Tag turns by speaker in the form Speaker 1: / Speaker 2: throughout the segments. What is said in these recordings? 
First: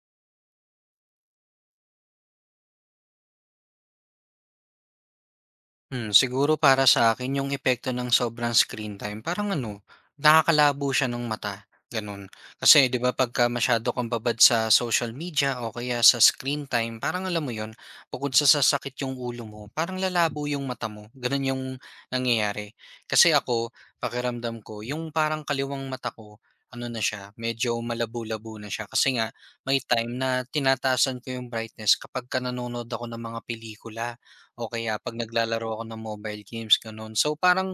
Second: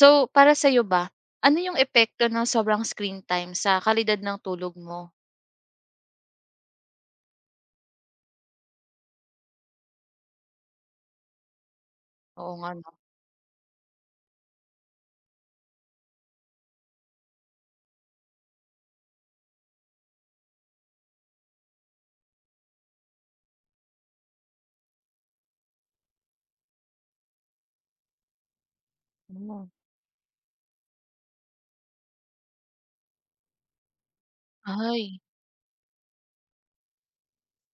Speaker 1: So, para sa'yo ba, ano yung epekto ng sobrang screen time sa kalidad ng tulog mo?
Speaker 2: Siguro para sa akin yung epekto ng sobrang screen time parang ano, nakakalabo siya ng mata, gano'n.
Speaker 1: Oo nga
Speaker 2: Kasi
Speaker 1: 'no.
Speaker 2: 'di ba pagka masyado kang babad sa social media o kaya sa screen time parang alam mo yon, bukod sa sasakit yung ulo mo, parang lalabo yung mata mo, gano'n yung nangyayari. Kasi ako, pakiramdam ko yung parang kaliwang mata ko ano na siya, medyo malabo-labo na siya kasi nga
Speaker 1: Hmm.
Speaker 2: may time na tinataasan ko yung brightness kapagka nanonood ako ng mga pelikula. O kaya 'pag
Speaker 1: Ay.
Speaker 2: naglalaro ako ng mobile games, gano'n. So, parang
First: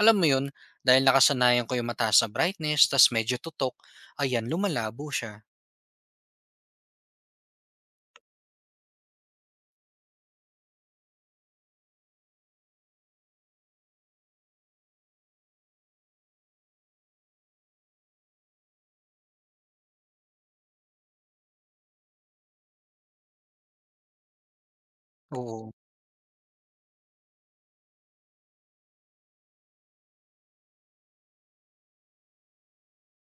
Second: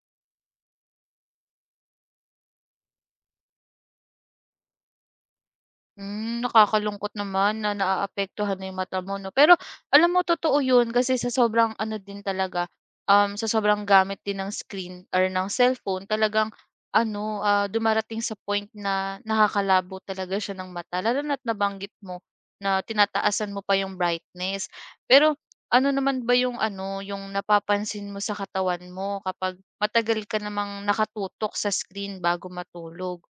Speaker 2: alam mo 'yun, dahil nakasanayan ko 'yung mataas na brightness ta's medyo tutok, ayan lumalabo siya,
Speaker 1: Nakakalungkot naman na naaapektuhan na yung mata mo 'no. Pero alam mo totoo yun kasi sa sobrang ano din talaga, sa sobrang gamit din ng screen or ng cellphone talagang ano, dumarating sa point na nakakalabo talaga siya ng mata lalo na't nabanggit mo na tinataasan mo pa yung brightness. Pero
Speaker 2: oo.
Speaker 1: ano naman ba yung ano, yung napapansin mo sa katawan mo kapag matagal ka namang nakatutok sa screen bago matulog?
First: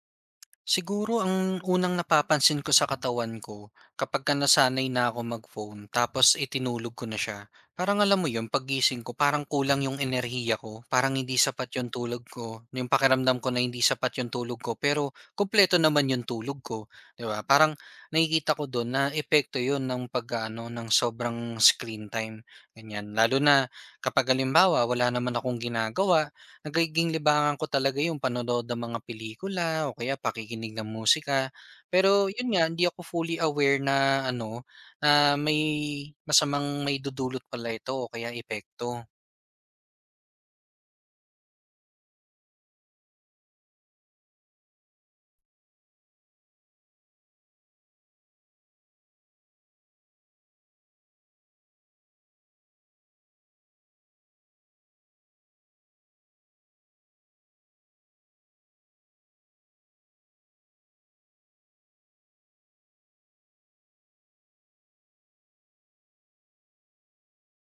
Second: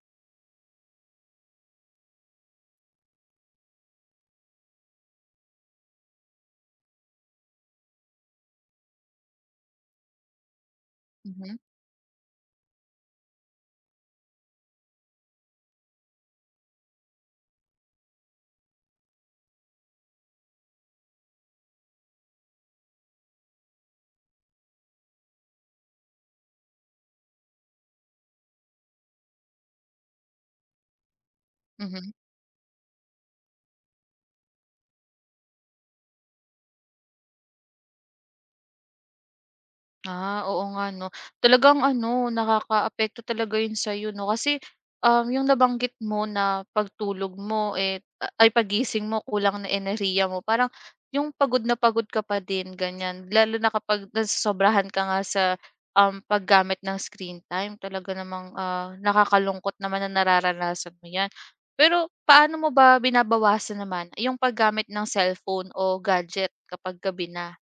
Speaker 2: Siguro ang unang napapansin ko sa katawan ko kapagka nasanay na ako mag-phone tapos itinulog ko na siya. Parang alam mo 'yun, pagising ko parang kulang 'yung enerhiya ko, parang hindi
Speaker 1: Mhm,
Speaker 2: sapat 'yung tulog ko. 'Yung pakiramdam ko na hindi sapat 'yung tulog ko pero kumpleto naman 'yung tulog ko, 'di ba? Parang nakikita ko doon na epekto 'yun ng pag-aano ng sobrang screen time, ganyan. Lalo na kapag halimbawa wala naman akong ginagawa, nagiging libangan ko talaga yung panonood ng mga pelikula o kaya pakikinig ng musika.
Speaker 1: mhm.
Speaker 2: Pero yun nga, hindi ako fully aware na ano, na may masamang maidudulot pala ito o kaya epekto.
Speaker 1: Ah, oo nga 'no. Talagang ano, nakakaapekto talaga 'yun sa'yo 'no, kasi, 'yung nabanggit mo na pagtulog mo, eh, ay pagising mo kulang na enerhiya mo, parang 'yung pagod na pagod ka pa din ganiyan. Lalo na kapag nasosobrahan ka nga sa, paggamit ng screen time talaga namang, nakakalungkot naman na nararanasan mo 'yan. Pero paano mo ba binabawasan naman 'yung paggamit ng cellphone o gadget kapag gabi na?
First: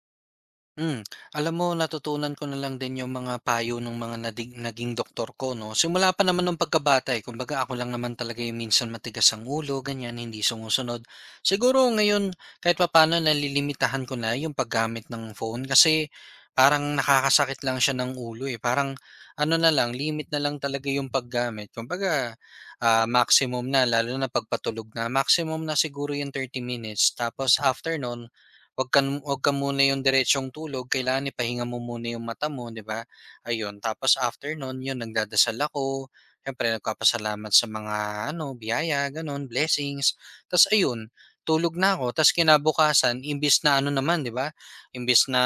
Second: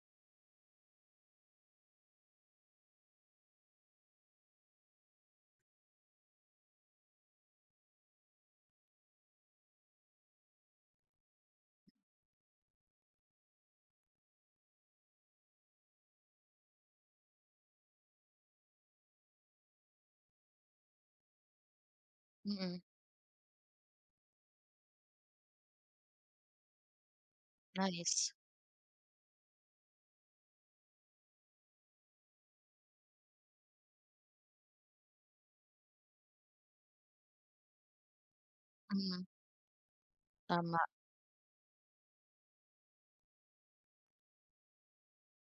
Speaker 2: Hmm, Alam mo natutunan ko na lang din yung mga payo ng mga naging doktor ko 'no. Simula pa naman nung pagkabata, eh, kumbaga ako lang naman talaga yung minsan matigas ang ulo ganyan, hindi sumusunod. Siguro ngayon kahit papaano nalilimitahan ko na yung paggamit ng phone kasi parang nakakasakit lang siya ng ulo, eh. Parang ano na lang, limit na lang talaga yung paggamit. Kumbaga,
Speaker 1: Mm, mm.
Speaker 2: ah, maximum na lalo na 'pag maximum na siguro yung 30 minutes tapos after no'n.
Speaker 1: Nice.
Speaker 2: Wag ka muna yung diretsong tulog, kailangan ipahinga mo muna yung mata mo, 'di ba? Ayun, tapos after nun, yun nagdadasal ako, siyempre nagpapasalamat sa mga ano, biyaya,
Speaker 1: Mm.
Speaker 2: ganun, blessings. Tapos
Speaker 1: Tama,
Speaker 2: ayun, tulog na ako, tapos kinabukasan, imbis na ano naman, di ba? Imbis na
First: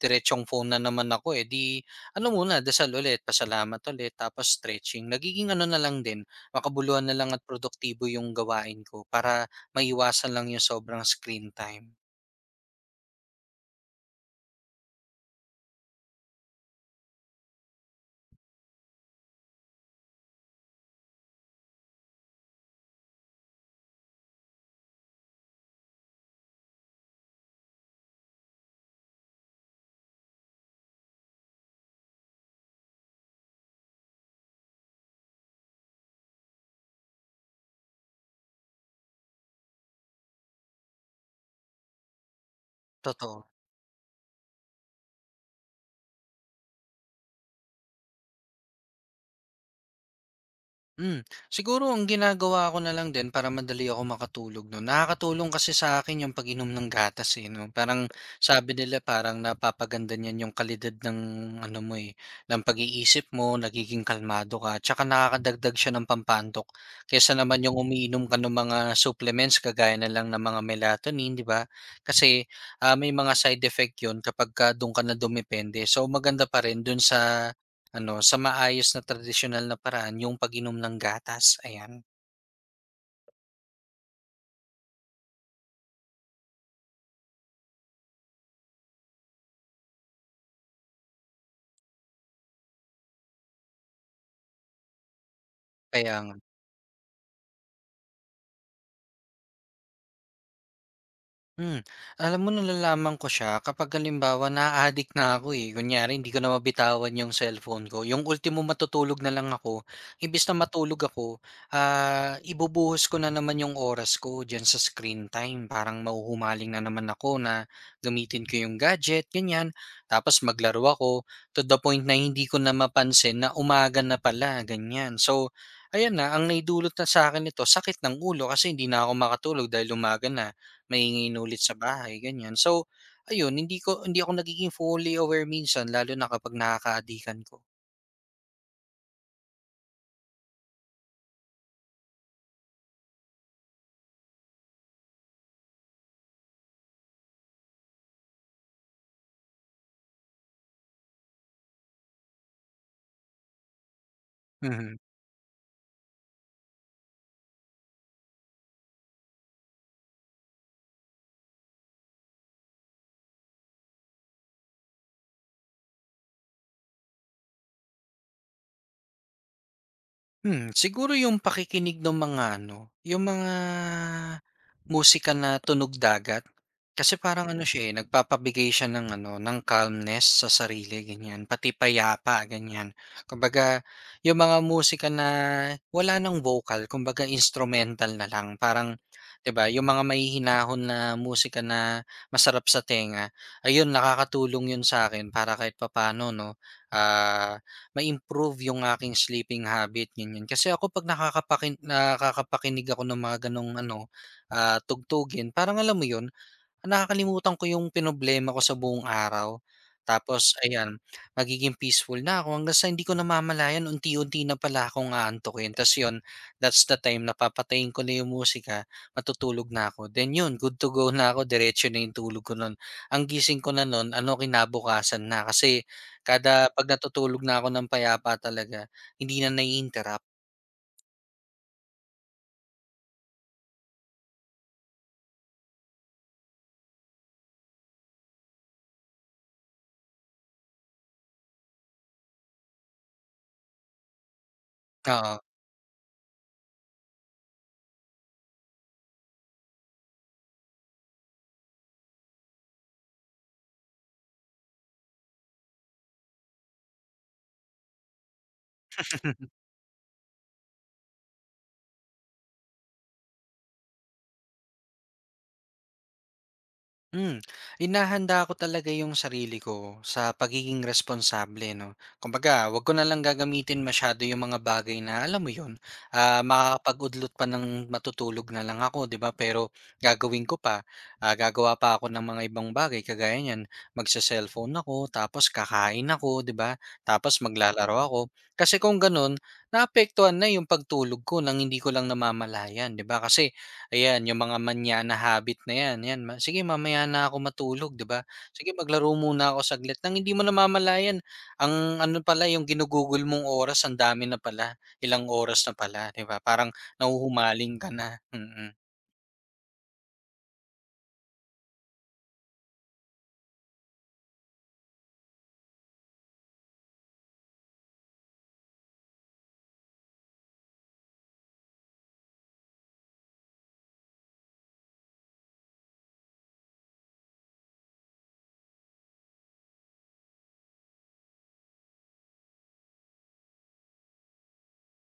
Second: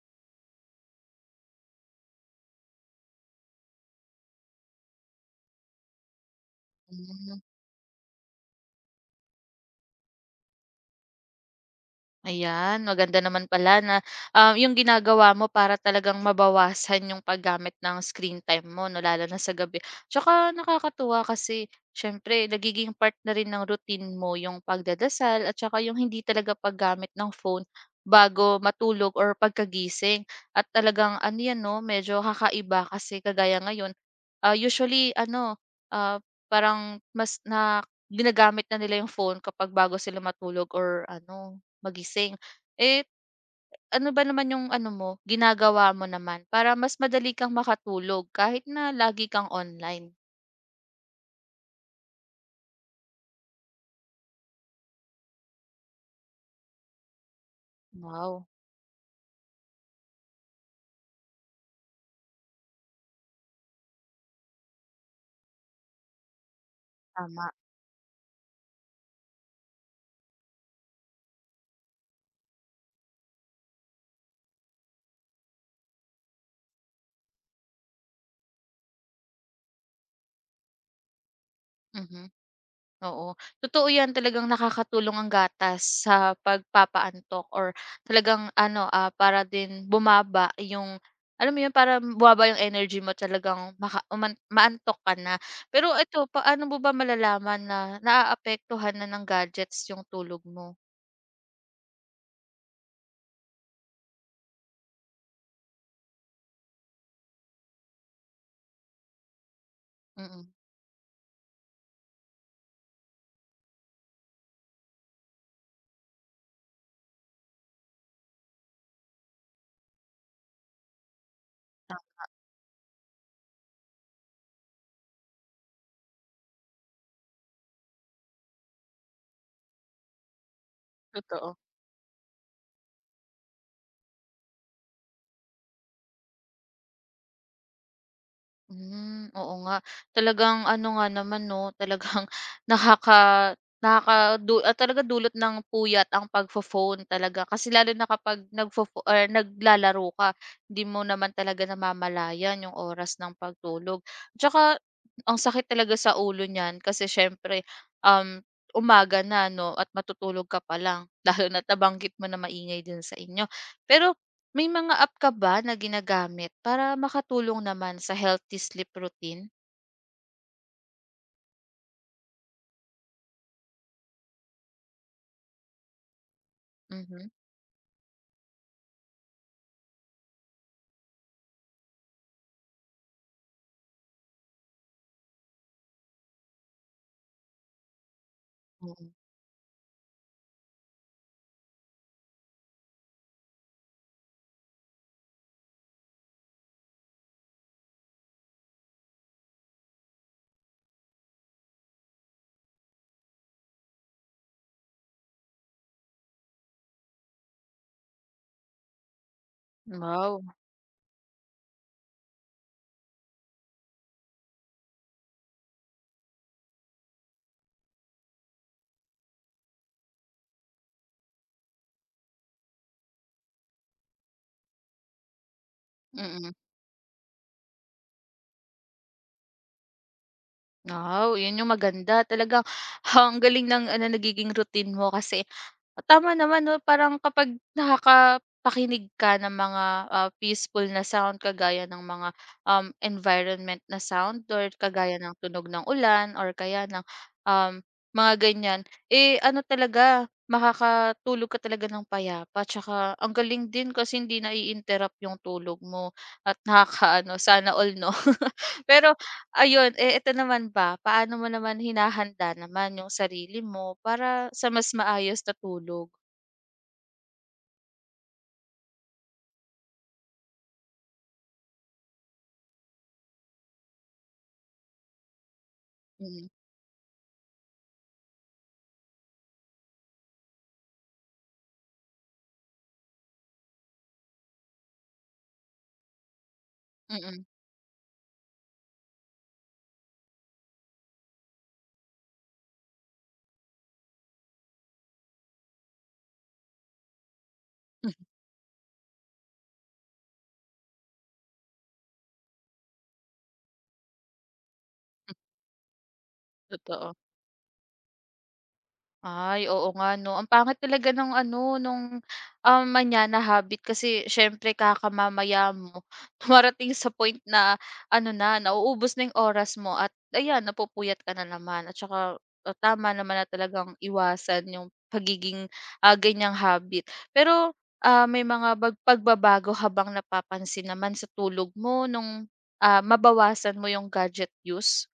Speaker 2: diretsong phone na naman ako, eh, di, ano muna, dasal ulit, pasalamat ulit, tapos stretching. Nagiging ano na lang din, makabuluhan na lang
Speaker 1: hmm.
Speaker 2: at produktibo yung gawain ko para maiwasan lang yung sobrang screen time.
Speaker 1: Ayan, maganda naman pala na, yung ginagawa mo para talagang mabawasan yung paggamit ng screen time mo 'no, lalo na sa gabi. Tsaka nakakatuwa kasi siyempre nagiging part na rin ng routine mo yung pagdadasal at saka yung hindi talaga paggamit ng phone bago matulog or pagkagising. At talagang ano 'yan 'no, medyo kakaiba kasi kagaya ngayon, usually ano, ah, parang mas na ginagamit na nila yung phone kapag bago sila matulog or ano magising. Eh,
Speaker 2: Totoo.
Speaker 1: ano ba naman yung ano mo, ginagawa mo naman para mas madali kang makatulog kahit na lagi kang online?
Speaker 2: Hmm, Siguro ang ginagawa ko na lang din para madali ako makatulog 'no, nakakatulong kasi sa akin yung pag-inom ng gatas, eh, 'no. Parang
Speaker 1: Wow,
Speaker 2: sabi nila parang napapaganda niyan yung kalidad ng ano mo, eh, ng pag-iisip mo, nagiging kalmado ka, tsaka nakakadagdag siya ng pampantok kaysa
Speaker 1: tama.
Speaker 2: naman yung umiinom ka ng mga supplements kagaya na lang ng mga melatonin, 'di ba? Kasi, ah, may mga side effect yun kapagka dun ka na dumepende. So, maganda pa rin dun sa sa maayos na tradisyonal na paraan yung pag-inom ng gatas, ayan.
Speaker 1: Mhm, oo. Totoo 'yan, talagang nakakatulong ang gatas sa pagpapaantok or talagang ano, para din bumaba yung alam mo 'yun, para bumaba yung energy mo talagang maka uman maantok ka na. Pero
Speaker 2: Kaya
Speaker 1: ito,
Speaker 2: nga.
Speaker 1: paano mo ba malalaman na naaapektuhan na ng gadgets yung tulog mo?
Speaker 2: Hmm, Alam mo nalalaman ko siya kapag halimbawa na-a-addict na ako, eh. Kunyari hindi ko na mabitawan yung cellphone ko, yung ultimo matutulog na lang ako, imbes
Speaker 1: Mm,
Speaker 2: na matulog ako, ah, ibubuhos ko na naman yung oras ko diyan sa screen time. Parang mahuhumaling na naman ako na gamitin ko yung gadget, ganyan. Tapos maglaro ako to the point na hindi ko na mapansin na umaga na pala, ganyan. So, ayan na, ang naidulot na sa akin nito sakit ng ulo kasi hindi na ako makatulog dahil umaga na
Speaker 1: totoo.
Speaker 2: manginginulit sa bahay, ganyan. So, ayun hindi ako nagiging fully aware minsan lalo na kapag nakakaadikan ko.
Speaker 1: Hmm, oo nga. Talagang ano nga naman 'no, talagang nakaka talaga dulot ng puyat ang pagpho-phone talaga. Kasi lalo na kapag nagpho-pho or naglalaro ka, hindi mo naman talaga namamalayan yung oras ng pagtulog. Tsaka
Speaker 2: Mhm.
Speaker 1: ang sakit talaga sa ulo niyan kasi siyempre, um, umaga na 'no at matutulog ka pa lang, lalo na't nabanggit mo na maingay din sa inyo. Pero may mga app ka ba na ginagamit para makatulong naman sa healthy sleep routine?
Speaker 2: Siguro yung pakikinig ng mga ano, yung mga musika na tunog dagat. Kasi
Speaker 1: Mhm.
Speaker 2: parang ano siya, eh, nagpapabigay siya ng ano, ng calmness sa sarili ganyan, pati payapa ganyan. Kumbaga yung mga musika na wala ng vocal, kumbaga instrumental na lang parang
Speaker 1: Mm.
Speaker 2: 'di ba, yung mga may hinahon na musika na masarap sa tenga, ayun nakakatulong yun sa akin, para kahit papaano 'no, ah ma-improve yung aking sleeping habit, ganyan. Kasi ako 'pag nakakapakinig ako ng mga gano'ng ano, ah, tugtugin parang alam mo 'yun, nakakalimutan ko yung pinoblema ko sa buong araw.
Speaker 1: Wow,
Speaker 2: Tapos ayan, magiging peaceful na ako hanggang sa hindi ko namamalayan unti-unti na pala akong aantukin. Tapos yun, that's the time na papatayin ko na yung musika, matutulog na ako. Then yun, good to go na ako, diretso na yung tulog ko nun. Ang gising ko na nun, ano kinabukasan na. Kasi
Speaker 1: mm.
Speaker 2: kada pag natutulog na ako ng payapa talaga, hindi na nai-interrupt.
Speaker 1: Wow, yun yung maganda. Talagang ang galing ng ano, nagiging routine mo kasi tama naman 'no, parang kapag nakakapakinig ka ng mga, peaceful na sound kagaya ng mga, environment na sound or kagaya ng tunog ng ulan or kaya ng, um, mga ganyan, eh, ano talaga, makakatulog ka talaga ng payapa tsaka ang galing din kasi hindi nai-interrupt yung tulog mo at nakakaano, sana all 'no. Pero ayun, eh, ito naman ba, paano mo naman hinahanda naman yung sarili mo para sa mas maayos na tulog?
Speaker 2: Hmm, Hinahanda ko talaga yung sarili ko sa pagiging responsable 'no. Kumbaga, 'wag ko na lang gagamitin masyado yung mga bagay na alam mo yun, ah,
Speaker 1: Mm,
Speaker 2: makakapag-udlot pa ng matutulog na lang ako 'di ba, pero gagawin ko pa, ah, gagawa pa ako ng mga ibang bagay kagaya niyan, magse-cellphone ako, tapos kakain ako 'di ba, tapos
Speaker 1: mm.
Speaker 2: maglalaro ako. Kasi kung ganun, naapektuhan na yung pagtulog ko nang hindi ko lang namamalayan 'di ba, kasi. Ayan, yung mga manyana habit na 'yan, 'yan ma sige mamaya na ako matulog 'di ba? Sige maglaro muna ako saglit nang hindi mo namamalayan ang ano pala yung ginugugol mong oras ang dami na pala, ilang oras na pala 'di ba? Parang
Speaker 1: Totoo.
Speaker 2: nauhumaling ka na. Mm. Mm.
Speaker 1: Ay, oo nga 'no. Ang pangit talaga nung ano, nung, manyana habit kasi siyempre kakamamaya mo tumarating sa point na ano na, nauubos na yung oras mo at ayan, napupuyat ka na naman at saka, tama naman na talagang iwasan yung pagiging, ganyang habit. Pero, may mga pagbabago habang napapansin naman sa tulog mo nung, mabawasan mo yung gadget use?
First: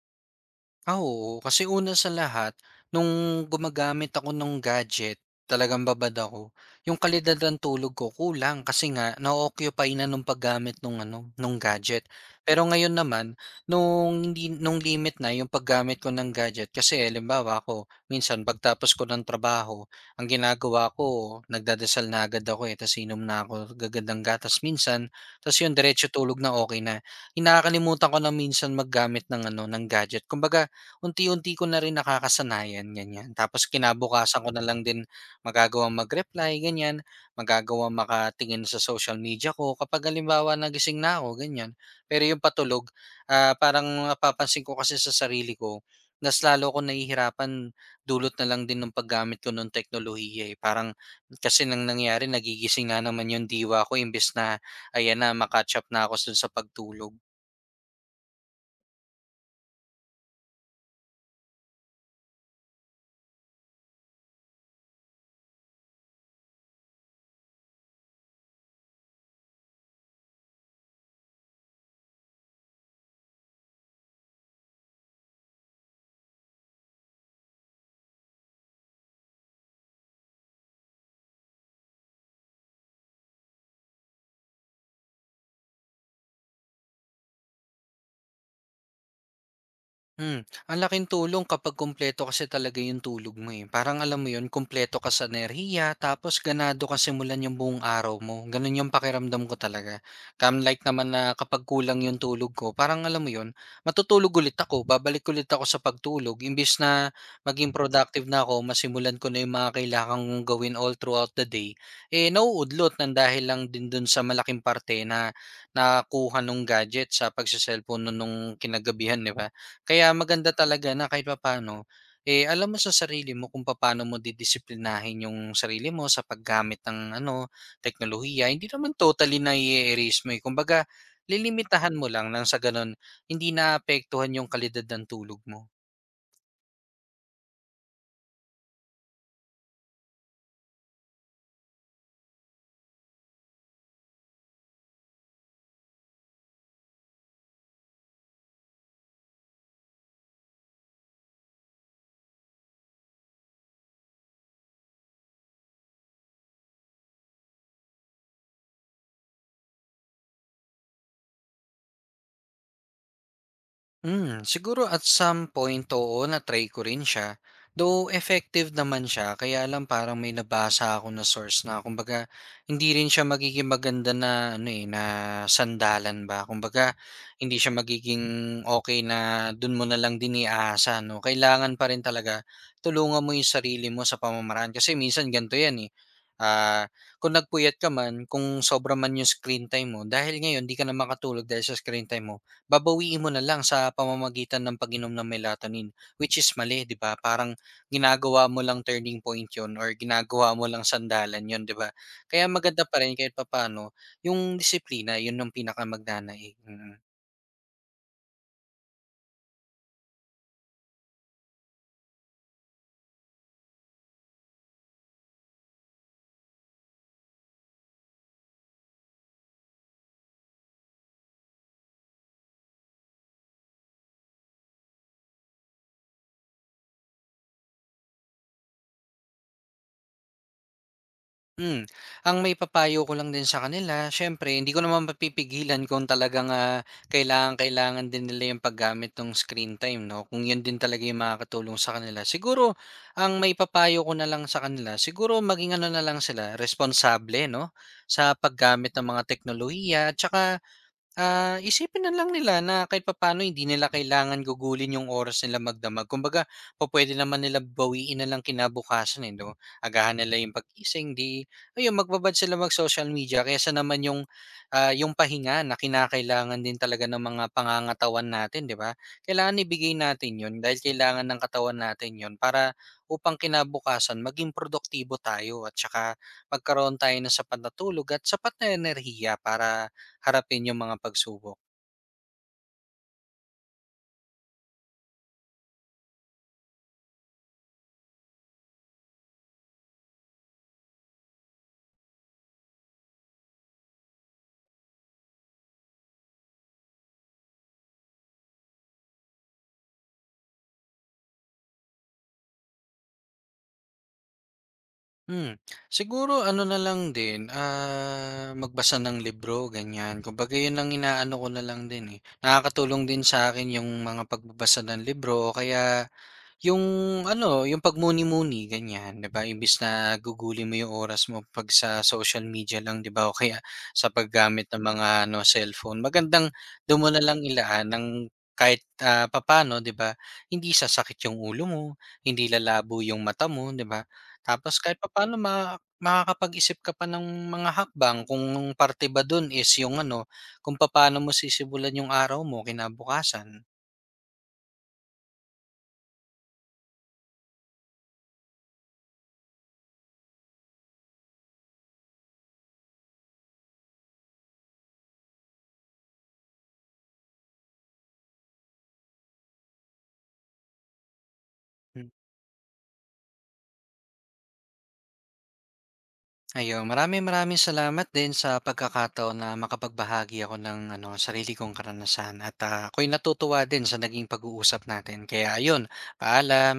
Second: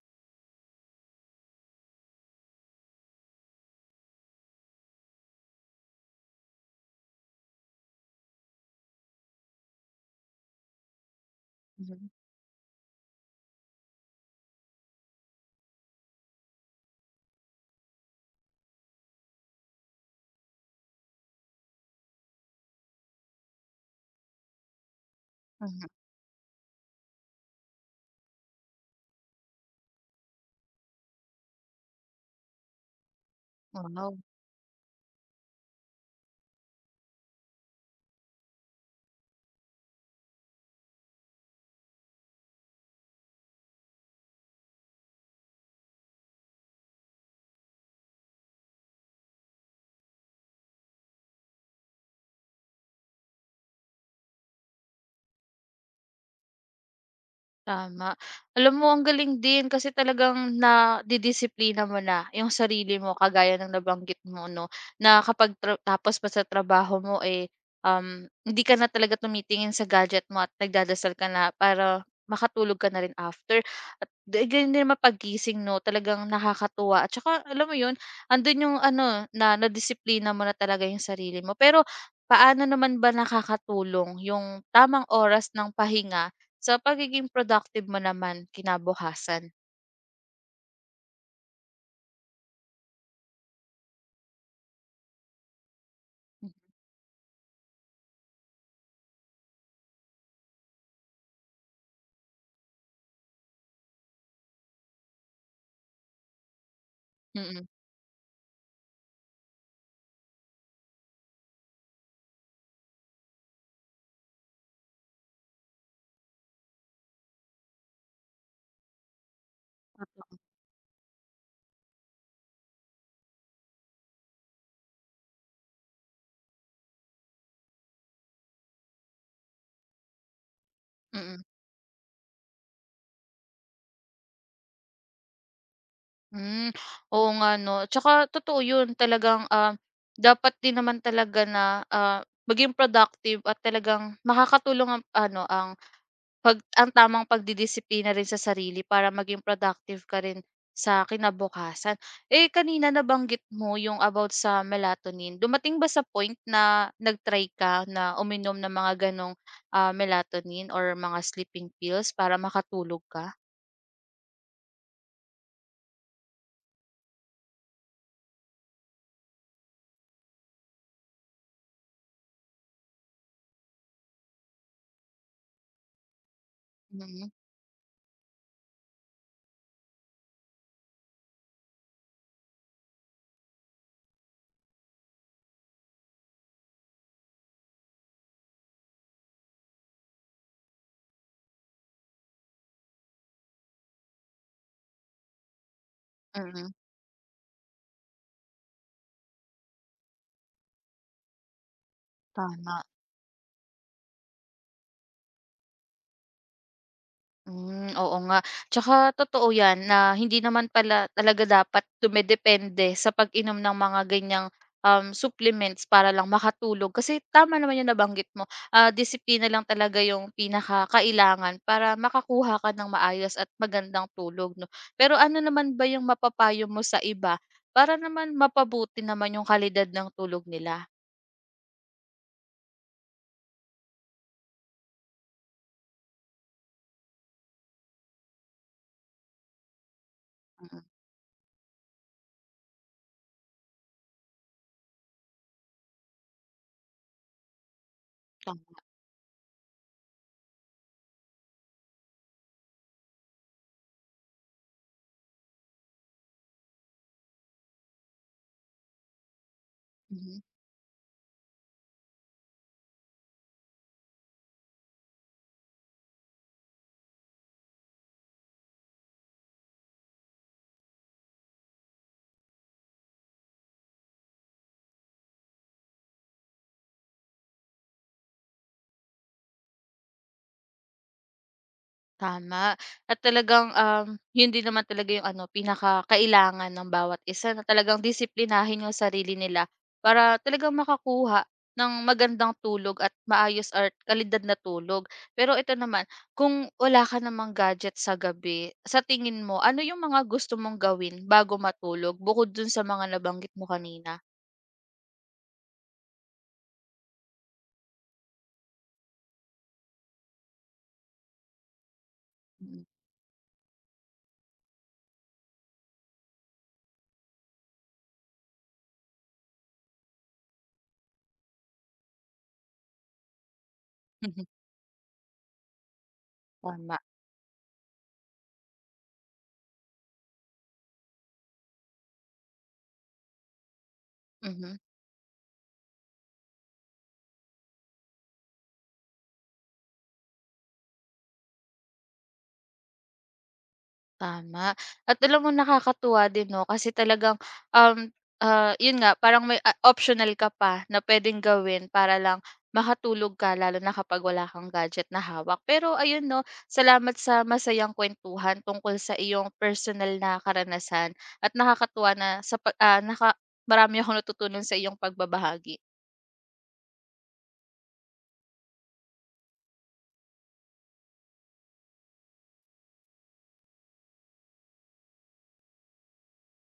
Speaker 2: Ah, oo. Kasi una sa lahat, nung gumagamit ako ng gadget, talagang babad ako. Yung kalidad ng tulog ko kulang kasi nga na-occupy na nung paggamit nung ano, nung gadget.
Speaker 1: Mhm,
Speaker 2: Pero ngayon naman, nung limit na yung paggamit ko ng gadget kasi halimbawa ako, minsan pagtapos ko ng trabaho, ang ginagawa ko, nagdadasal na agad ako eh, tas inom na ako agad gatas minsan, tas yun
Speaker 1: mhm,
Speaker 2: diretso tulog na okay na. Hinakalimutan ko na minsan maggamit ng ano, ng gadget. Kumbaga, unti-unti ko na rin nakakasanayan, ganyan. Tapos
Speaker 1: wow.
Speaker 2: kinabukasan ko na lang din magagawang mag-reply, ganyan. Magagawang makatingin sa social media ko kapag halimbawa nagising na ako, ganyan. Pero yung patulog, ah, parang napapansin ko kasi sa sarili ko, mas lalo ko nahihirapan dulot na lang din ng paggamit ko ng teknolohiya eh. Parang kasi nang nangyari nagigising na naman yung diwa ko imbes na ayan na makatch up na ako dun sa pagtulog.
Speaker 1: Tama. Alam mo ang galing din kasi talagang na didisiplina mo na yung sarili mo kagaya ng nabanggit mo 'no, na kapag tapos pa sa trabaho mo, eh, hindi ka na talaga tumitingin sa gadget mo at nagdadasal ka na para makatulog ka na rin after. At di ganun din mapagising 'no, talagang nakakatuwa at saka alam mo yun, andun yung ano, na nadisiplina mo na talaga yung sarili mo. Pero paano naman ba nakakatulong yung tamang oras ng pahinga sa pagiging productive mo naman kinabukasan?
Speaker 2: Ang laking tulong kapag kumpleto kasi talaga yung tulog mo eh. Parang alam mo yun, kumpleto ka sa enerhiya, tapos ganado ka simulan yung buong araw mo. Ganun yung pakiramdam ko talaga. Kam like naman na kapag kulang yung tulog ko, parang alam mo yun, matutulog ulit ako, babalik ulit ako sa pagtulog. Imbis na
Speaker 1: Mm,
Speaker 2: maging productive na ako, masimulan ko na yung mga kailangan kong gawin all throughout the day, eh nauudlot ng dahil lang din dun sa malaking parte na nakuha nung gadget sa pagsa-cellphone nun nung kinagabihan, di ba? Kaya maganda talaga na kahit papaano, eh, alam mo sa sarili mo kung paano mo didisiplinahin yung sarili mo sa paggamit ng ano, teknolohiya. Hindi naman totally na i-erase mo eh. Kumbaga,
Speaker 1: mm.
Speaker 2: lilimitahan mo lang nang sa ganun, hindi naapektuhan yung kalidad ng tulog mo.
Speaker 1: Hmm, oo nga 'no, tsaka totoo 'yun talagang, dapat din naman talaga na, maging productive at talagang makakatulong ang ano, ang 'pag ang tamang pagdidisiplina rin sa sarili para maging productive ka rin sa kinabukasan. Eh, kanina nabanggit mo yung about sa melatonin. Dumating ba sa point na nag-try ka na uminom ng mga ganong, melatonin or mga sleeping pills para makatulog ka?
Speaker 2: Siguro at some point, oo, na-try ko rin siya. Though effective naman siya, kaya lang parang may nabasa ako na source na kumbaga hindi rin siya magiging maganda na ano eh, na sandalan ba. Kumbaga
Speaker 1: Mm,
Speaker 2: hindi siya magiging okay na dun mo na lang din iaasa, no. Kailangan pa rin talaga tulungan mo 'yung sarili mo sa pamamaraan kasi minsan ganito 'yan eh. Ah, kung nagpuyat ka man, kung sobra man 'yung screen time mo, dahil ngayon 'di ka na makatulog dahil sa screen time mo, babawiin mo na lang sa pamamagitan ng pag-inom ng melatonin, which is
Speaker 1: mm,
Speaker 2: mali, 'di ba? Parang ginagawa mo lang turning point 'yon or ginagawa mo lang sandalan 'yon, 'di ba? Kaya
Speaker 1: tama.
Speaker 2: maganda pa rin kahit papaano yung disiplina, 'yun yung pinakamagnanais. Mm.
Speaker 1: Hmm, oo nga. Tsaka totoo 'yan na hindi naman pala talaga dapat dumedepende sa pag-inom ng mga ganiyang, supplements para lang makatulog. Kasi tama naman yung nabanggit mo, disiplina lang talaga yung pinakakailangan para makakuha ka ng maayos at magandang tulog 'no. Pero ano naman ba yung mapapayo mo sa iba para naman mapabuti naman yung kalidad ng tulog nila?
Speaker 2: Hmm, ang may papayo ko lang din sa kanila siyempre hindi ko naman mapipigilan kung talagang, ah, kailangang-kailangan din nila yung paggamit ng screen time 'no, kung yun din
Speaker 1: Mm,
Speaker 2: talaga yung makakatulong sa kanila. Siguro ang may papayo ko na lang sa kanila, siguro maging ano na lang sila, responsable 'no, sa
Speaker 1: tama.
Speaker 2: paggamit ng mga teknolohiya at saka. Ah, isipin na lang nila na kahit papaano hindi nila kailangan gugulin yung oras nila magdamag. Kumbaga, pupuwede naman nila bawiin na lang kinabukasan, eh, 'no? Agahan nila
Speaker 1: Mhm.
Speaker 2: yung pagising 'di ayun, magbabad sila mag-social media kaysa naman yung, ah, yung pahinga na kinakailangan din talaga ng mga pangangatawan natin, 'di ba? Kailangan ibigay natin yun dahil kailangan ng katawan natin yun para upang kinabukasan maging produktibo tayo at saka magkaroon tayo ng sapat na tulog at sapat na enerhiya para harapin yung mga pagsubok.
Speaker 1: Tama at talagang, yun din naman talaga yung ano pinakakailangan ng bawat isa na talagang disiplinahin yung sarili nila para talagang makakuha ng magandang tulog at maayos or kalidad na tulog. Pero ito naman, kung wala ka namang gadget sa gabi, sa tingin mo ano yung mga gusto mong gawin bago matulog bukod dun sa mga nabanggit mo kanina?
Speaker 2: Hmm, Siguro ano na lang din, ah, magbasa ng libro ganyan. Kumbaga yun ang inaano ko na lang din, eh,
Speaker 1: Mm.
Speaker 2: nakakatulong din sa akin yung mga pagbabasa ng libro o kaya yung ano, yung pagmuni-muni ganyan, 'di ba, imbis na gugulin mo yung oras mo 'pag sa social media lang, 'di ba, o kaya sa paggamit ng mga ano, cellphone. Magandang
Speaker 1: Tama,
Speaker 2: do'n mo na lang ilaan ng kahit, ah, papano 'di ba, hindi sasakit yung ulo mo, hindi lalabo yung mata mo, 'di ba? Tapos
Speaker 1: mhm.
Speaker 2: kahit papano makakapag-isip ka pa ng mga hakbang kung ang parte ba do'n is yung ano, kung papaano mo sisimulan yung araw mo kinabukasan.
Speaker 1: Tama. At alam mo nakakatuwa din 'no, kasi talagang, um, 'yun nga parang may optional ka pa na puwedeng gawin para lang makatulog ka lalo na kapag wala kang gadget na hawak. Pero ayun 'no, salamat sa masayang kwentuhan tungkol sa iyong personal na karanasan at nakakatuwa na sa pa ah, naka marami akong natutunan sa iyong pagbabahagi.
Speaker 2: Ayo, maraming maraming salamat din sa pagkakataon na makapagbahagi ako ng ano, sarili kong karanasan at ah, ako'y natutuwa din sa naging pag-uusap natin. Kaya ayun, paalam.